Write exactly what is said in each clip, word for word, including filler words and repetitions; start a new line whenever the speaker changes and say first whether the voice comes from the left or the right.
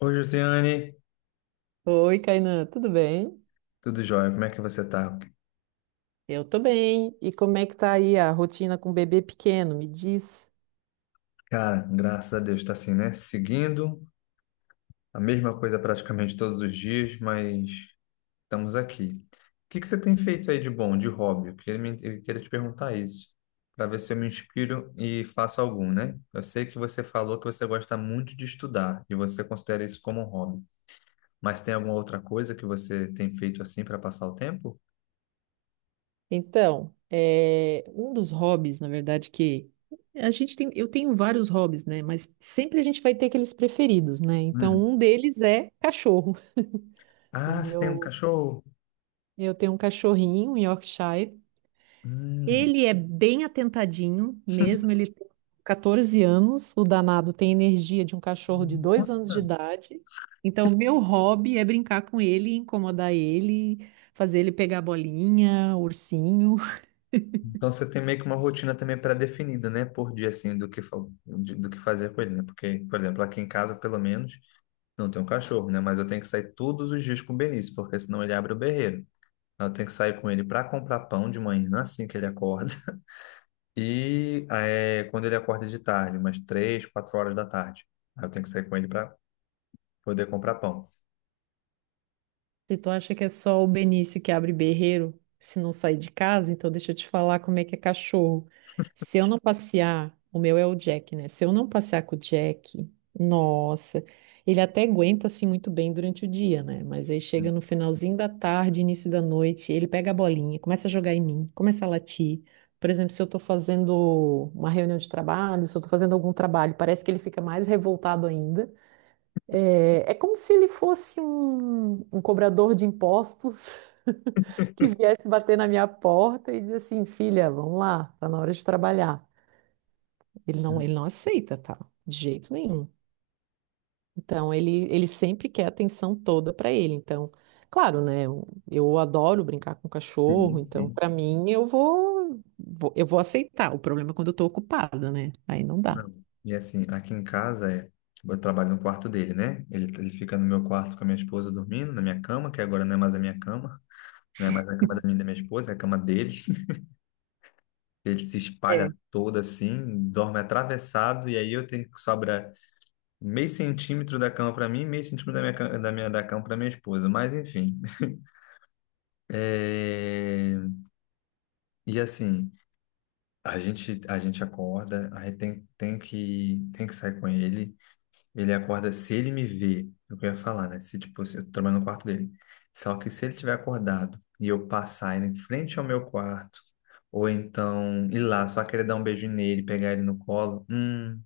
left: Oi, Josiane,
right: Oi, Kainan, tudo bem?
left: tudo jóia? Como é que você tá?
right: Eu tô bem. E como é que tá aí a rotina com o bebê pequeno? Me diz.
left: Cara, graças a Deus, tá assim, né? Seguindo a mesma coisa praticamente todos os dias, mas estamos aqui. O que que você tem feito aí de bom, de hobby? Eu queria, me- eu queria te perguntar isso, para ver se eu me inspiro e faço algum, né? Eu sei que você falou que você gosta muito de estudar e você considera isso como um hobby, mas tem alguma outra coisa que você tem feito assim para passar o tempo?
right: Então, é, um dos hobbies, na verdade, que a gente tem, eu tenho vários hobbies, né? Mas sempre a gente vai ter aqueles preferidos, né? Então,
left: Hum.
right: um deles é cachorro. O
left: Ah, você tem um
right: meu,
left: cachorro?
right: eu tenho um cachorrinho, um Yorkshire,
left: Hum.
right: ele é bem atentadinho, mesmo ele tem catorze anos, o danado tem energia de um cachorro de dois anos de
left: Nossa!
right: idade. Então, meu hobby é brincar com ele, incomodar ele, fazer ele pegar bolinha, ursinho.
left: Então você tem meio que uma rotina também pré-definida, né, por dia assim do que fa- de- do que fazer com ele, né? Porque, por exemplo, aqui em casa, pelo menos, não tem um cachorro, né, mas eu tenho que sair todos os dias com o Benício, porque senão ele abre o berreiro. Então, eu tenho que sair com ele para comprar pão de manhã, assim que ele acorda, e é, quando ele acorda de tarde, umas três, quatro horas da tarde, aí eu tenho que sair com ele para poder comprar pão.
right: Se tu acha que é só o Benício que abre berreiro se não sair de casa, então deixa eu te falar como é que é cachorro. Se eu não passear, o meu é o Jack, né? Se eu não passear com o Jack, nossa, ele até aguenta assim muito bem durante o dia, né? Mas aí chega no finalzinho da tarde, início da noite, ele pega a bolinha, começa a jogar em mim, começa a latir. Por exemplo, se eu tô fazendo uma reunião de trabalho, se eu tô fazendo algum trabalho, parece que ele fica mais revoltado ainda. É, é como se ele fosse um, um cobrador de impostos que viesse bater na minha porta e dizer assim, filha, vamos lá, tá na hora de trabalhar. Ele não, ele não aceita, tá? De jeito nenhum. Então ele, ele sempre quer a atenção toda para ele. Então, claro, né? Eu, eu adoro brincar com cachorro,
left: Sim,
right: então
left: sim.
right: para mim eu vou, vou- eu vou aceitar. O problema é quando eu tô ocupada, né? Aí não dá.
left: Não. E assim, aqui em casa é, tipo, eu trabalho no quarto dele, né? Ele, ele fica no meu quarto com a minha esposa dormindo, na minha cama, que agora não é mais a minha cama, não é mais a cama da minha e da minha esposa, é a cama dele. Ele se espalha todo assim, dorme atravessado, e aí eu tenho que sobrar meio centímetro da cama para mim, meio centímetro da minha, ca- da minha da cama para minha esposa. Mas enfim. É, e assim, a gente, a gente acorda, aí tem, tem que, tem que sair com ele. Ele acorda, se ele me vê, é o que eu ia falar, né? Se, tipo, se eu tô trabalhando no quarto dele. Só que se ele tiver acordado e eu passar ele em frente ao meu quarto, ou então ir lá, só querer dar um beijo nele, pegar ele no colo, hum,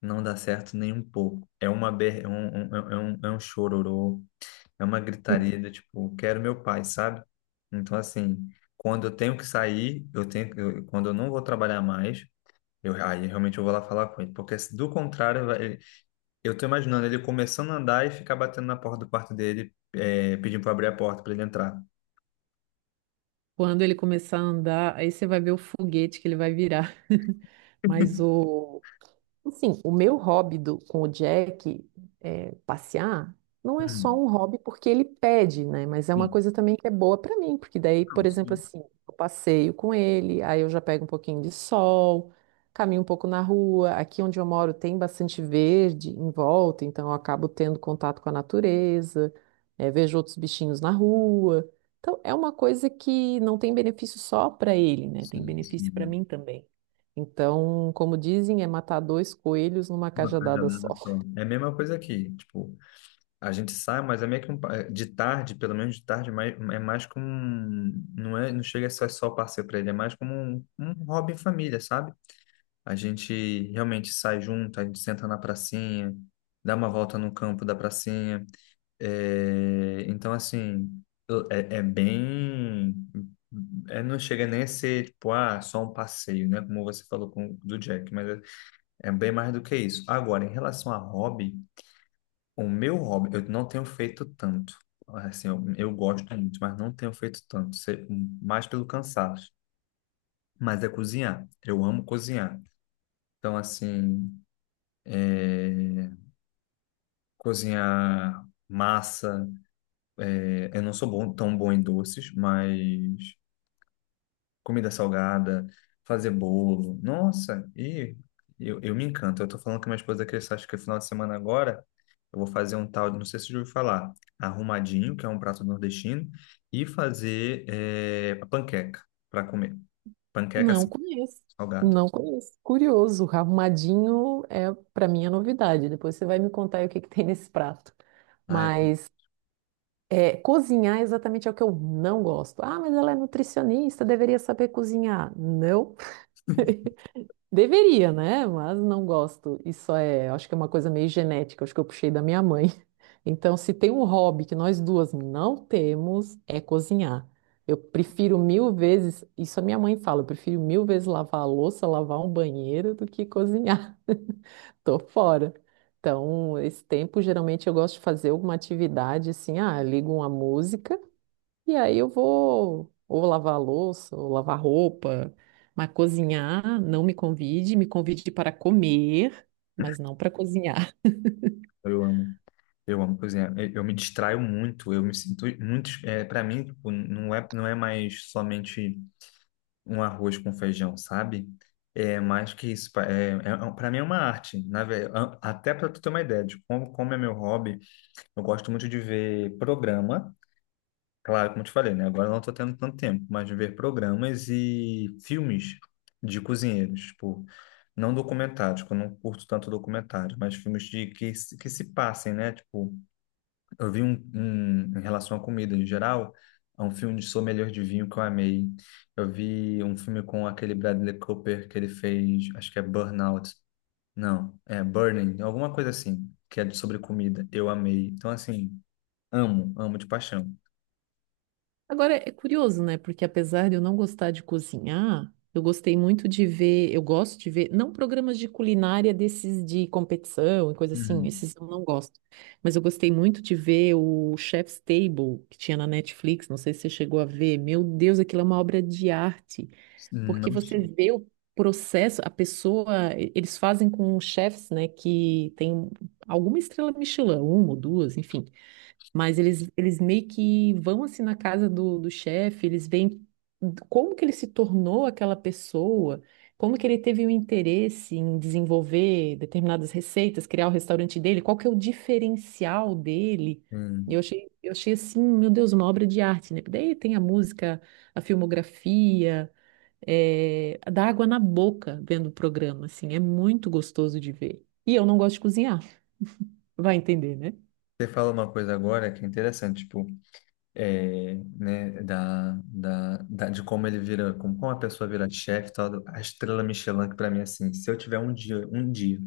left: não dá certo nem um pouco. É uma ber... é um, um- é é um, é um chororô, é uma gritaria do tipo, quero meu pai, sabe? Então, assim, quando eu tenho que sair, eu tenho, eu- quando eu não vou trabalhar mais, eu, aí realmente eu vou lá falar com ele, porque se do contrário, eu tô imaginando ele começando a andar e ficar batendo na porta do quarto dele, é, pedindo para abrir a porta para ele entrar.
right: Quando ele começar a andar, aí você vai ver o foguete que ele vai virar. Mas o, Assim, o meu hobby do- com o Jack é, passear não é só
left: Hum,
right: um hobby porque ele pede, né? Mas é uma
left: sim.
right: coisa também que é boa para mim, porque daí, por
left: Não,
right: exemplo,
left: sim,
right: assim, eu passeio com ele, aí eu já pego um pouquinho de sol, caminho um pouco na rua. Aqui onde eu moro tem bastante verde em volta, então eu acabo tendo contato com a natureza, é, vejo outros bichinhos na rua. Então, é uma coisa que não tem benefício só para ele, né? Tem
left: sim,
right: benefício para
left: sim.
right: mim também. Então, como dizem, é matar dois coelhos numa
left: Uma
right: cajadada
left: cajadada
right: só.
left: só. É a mesma coisa aqui. Tipo, a gente sai, mas é meio que um, pa- é, de tarde, pelo menos de tarde, mais, é mais como um, não é, não chega a ser só passeio para ele, é mais como um, um hobby em família, sabe? A gente realmente sai junto, a gente senta na pracinha, dá uma volta no campo da pracinha. É, então, assim, eu- é, é bem. É, não chega nem a ser, tipo, ah, só um passeio, né? Como você falou com, do Jack, mas é, é bem mais do que isso. Agora, em relação a hobby, o meu hobby, eu não tenho feito tanto. Assim, eu, eu gosto muito, mas não tenho feito tanto, se- mais pelo cansaço. Mas é cozinhar. Eu amo cozinhar. Então, assim, cozinhar massa. é, Eu não sou bom, tão bom em doces, mas. Comida salgada, fazer bolo. Nossa, e eu, eu me encanto. Eu tô falando com minha esposa que acho que é final de semana agora eu vou fazer um tal, de- não sei se você já ouviu falar, arrumadinho, que é um prato nordestino, e fazer eh, panqueca para comer. Panqueca
right: Não
left: assim,
right: conheço.
left: salgada.
right: Não conheço. Curioso, arrumadinho é para mim a novidade. Depois você vai me contar aí o que que tem nesse prato.
left: Ah, é.
right: Mas é, cozinhar exatamente é o que eu não gosto. Ah, mas ela é nutricionista, deveria saber cozinhar. Não. Deveria, né? Mas não gosto. Isso é, acho que é uma coisa meio genética, acho que eu puxei da minha mãe. Então, se tem um hobby que nós duas não temos, é cozinhar. Eu prefiro mil vezes, isso a minha mãe fala, eu prefiro mil vezes lavar a louça, lavar um banheiro do que cozinhar. Tô fora. Então, esse tempo, geralmente eu gosto de fazer alguma atividade assim, ah, ligo uma música. E aí eu vou ou lavar a louça, ou lavar roupa, mas cozinhar, não me convide, me convide para comer, mas não para cozinhar.
left: Eu amo. Eu amo cozinhar. Eu, eu me distraio muito. Eu me sinto muito. É, para mim, tipo, não é, não é mais somente um arroz com feijão, sabe? É mais que isso. pa- É, é, para mim é uma arte, na ve- a- até para tu ter uma ideia de como, como é meu hobby, eu gosto muito de ver programa. Claro, como eu te falei, né? Agora eu não estou tendo tanto tempo, mas de ver programas e filmes de cozinheiros, tipo, não documentários, que eu não curto tanto documentário, mas filmes de que, se- que se passem, né? Tipo, eu vi um, um- em relação à comida em geral, é um filme de sommelier de vinho que eu amei. Eu vi um filme com aquele Bradley Cooper que ele fez, acho que é Burnout. Não, é Burning, alguma coisa assim, que é de- sobre comida. Eu amei. Então, assim, amo, amo de paixão.
right: Agora é curioso, né? Porque apesar de eu não gostar de cozinhar, eu gostei muito de ver, eu gosto de ver, não programas de culinária desses de competição e coisa assim,
left: Uhum.
right: esses eu não gosto. Mas eu gostei muito de ver o Chef's Table que tinha na Netflix, não sei se você chegou a ver. Meu Deus, aquilo é uma obra de arte. Porque
left: Não,
right: você
left: che-
right: vê o processo, a pessoa, e- eles fazem com chefes, né, que tem alguma estrela Michelin, uma ou duas, enfim. Mas eles, eles meio que vão assim na casa do, do chefe, eles veem como que ele se tornou aquela pessoa, como que ele teve o interesse em desenvolver determinadas receitas, criar o restaurante dele, qual que é o diferencial dele. E Eu
left: hum.
right: achei, eu achei assim, meu Deus, uma obra de arte, né? Daí tem a música, a filmografia é, dá água na boca vendo o programa, assim, é muito gostoso de ver. E eu não gosto de cozinhar, vai entender, né?
left: Você fala uma coisa agora que é interessante, tipo, é, né, da, da, da- de como ele vira, como, como a pessoa vira chefe, e tal, a estrela Michelin, que para mim, assim, se eu tiver um dia, um dia,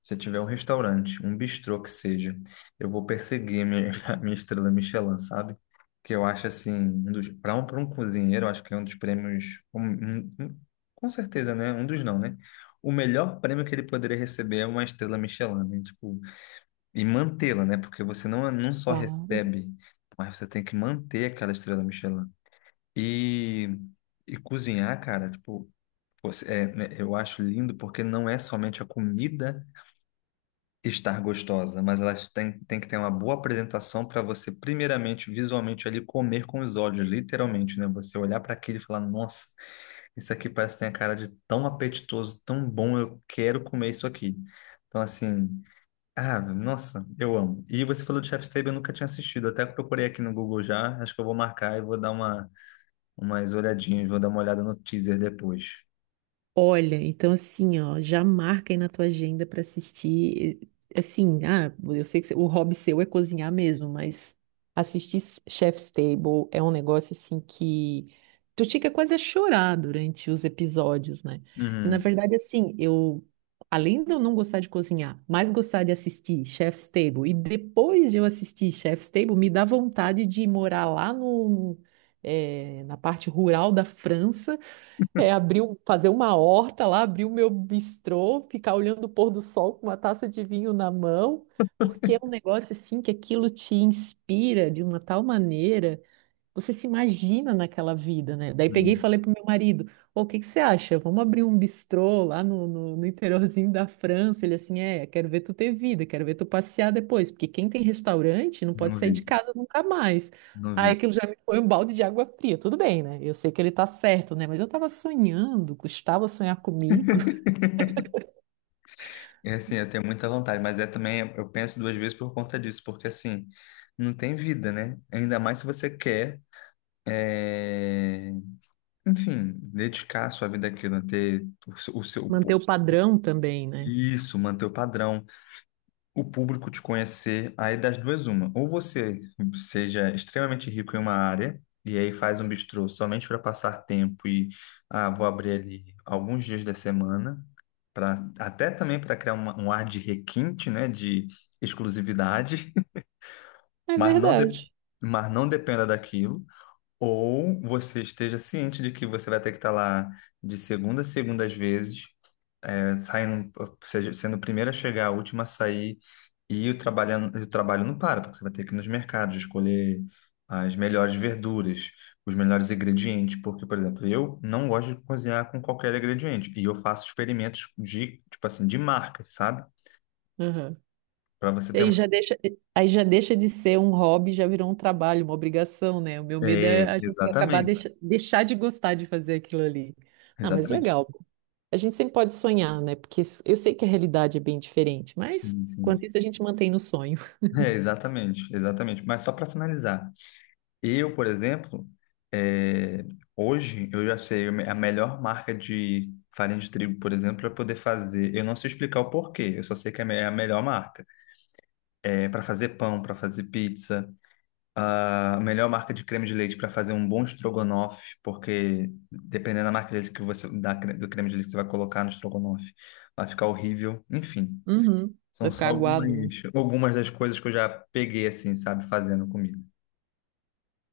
left: se eu tiver um restaurante, um bistrô que seja, eu vou perseguir a minha, a minha estrela Michelin, sabe? Que eu acho, assim, um dos, para um, para um cozinheiro, eu acho que é um dos prêmios, um- um- um- com certeza, né? Um dos não, né? O melhor prêmio que ele poderia receber é uma estrela Michelin, né? Tipo, e mantê-la, né? Porque você não, não só
right: Claro.
left: recebe, mas você tem que manter aquela estrela Michelin. E, e cozinhar, cara, tipo, você- é, né, eu acho lindo porque não é somente a comida estar gostosa, mas ela tem, tem que ter uma boa apresentação para você, primeiramente, visualmente ali, comer com os olhos, literalmente, né? Você olhar para aquilo e falar, nossa, isso aqui parece que tem a cara de tão apetitoso, tão bom, eu quero comer isso aqui. Então, assim. Ah, nossa, eu amo. E você falou de Chef's Table, eu nunca tinha assistido. Até procurei aqui no Google já. Acho que eu vou marcar e vou dar uma, umas olhadinhas, vou dar uma olhada no teaser depois.
right: Olha, então assim, ó, já marca aí na tua agenda para assistir. eh, Assim, ah, eu sei que cê- o hobby seu é cozinhar mesmo, mas assistir S- Chef's Table é um negócio assim que tu fica quase a chorar durante os episódios, né? E na
left: Uhum,
right: verdade, assim, eu, além de eu não gostar de cozinhar, mas gostar de assistir Chef's Table, e depois de eu assistir Chef's Table, me dá vontade de morar lá no, eh, na parte rural da França é, abrir, um- fazer uma horta lá, abrir o meu bistrô, ficar olhando o pôr do sol com uma taça de vinho na mão, porque é um negócio assim que aquilo te inspira de uma tal maneira. Você se imagina naquela vida, né? Daí peguei e
left: uhum.
right: falei pro meu marido: Pô, o que que você acha? Vamos abrir um bistrô lá no, no, no interiorzinho da França. Ele assim: É, quero ver tu ter vida, quero ver tu passear depois, porque quem tem restaurante não pode
left: Não
right: sair de
left: vi,
right: casa nunca mais.
left: não
right: Aí
left: vi.
right: aquilo já me foi um balde de água fria. Tudo bem, né? Eu sei que ele tá certo, né? Mas eu tava sonhando, custava sonhar comigo.
left: É assim, eu tenho muita vontade, mas é também, eu penso duas vezes por conta disso, porque assim, não tem vida, né? Ainda mais se você quer, é, enfim, dedicar a sua vida àquilo, ter o seu, o seu-
right: Manter o padrão também, né?
left: Isso, manter o padrão. O público te conhecer, aí das duas uma. Ou você seja extremamente rico em uma área e aí faz um bistrô somente para passar tempo e ah, vou abrir ali alguns dias da semana, para até também para criar uma- um ar de requinte, né, de exclusividade,
right: É
left: mas não de-
right: verdade.
left: mas não dependa daquilo. Ou você esteja ciente de que você vai ter que estar lá de segunda a segunda às vezes saindo, seja, sendo o primeiro a chegar, a última a sair, e o trabalho, o trabalho não para, porque você vai ter que ir nos mercados escolher as melhores verduras, os melhores ingredientes, porque, por exemplo, eu não gosto de cozinhar com qualquer ingrediente, e eu faço experimentos de, tipo assim, de marcas, sabe?
right: Aham.
left: Para você
right: E
left: ter
right: aí
left: uma...
right: já deixa, aí já deixa de ser um hobby, já virou um trabalho, uma obrigação, né? O meu medo
left: É,
right: é a gente acabar
left: exatamente,
right: deixa, deixar de gostar de fazer aquilo ali. Ah, mas
left: exatamente.
right: legal. A gente sempre pode sonhar, né? Porque s- eu sei que a realidade é bem diferente, mas
left: Sim, sim.
right: quanto isso a gente mantém no sonho.
left: É, exatamente, exatamente. Mas só para finalizar, eu, por exemplo, eh, hoje eu já sei a melhor marca de farinha de trigo, por exemplo, para poder fazer. Eu não sei explicar o porquê, eu só sei que é a me- é a melhor marca. É, para fazer pão, para fazer pizza, a melhor marca de creme de leite para fazer um bom estrogonofe, porque dependendo da marca de leite que você, da, cre- do creme de leite que você vai colocar no estrogonofe, vai ficar horrível. Enfim,
right: Uhum.
left: são
right: Vai
left: só
right: ficar
left: algumas,
right: aguado, né?
left: algumas das coisas que eu já peguei assim, sabe, fazendo comigo.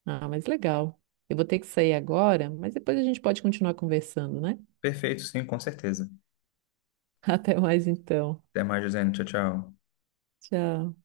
right: Ah, mas legal. Eu vou ter que sair agora, mas depois a gente pode continuar conversando, né?
left: Perfeito, sim, com certeza.
right: Até mais então.
left: Até mais, Josiane. Tchau, tchau.
right: Tchau.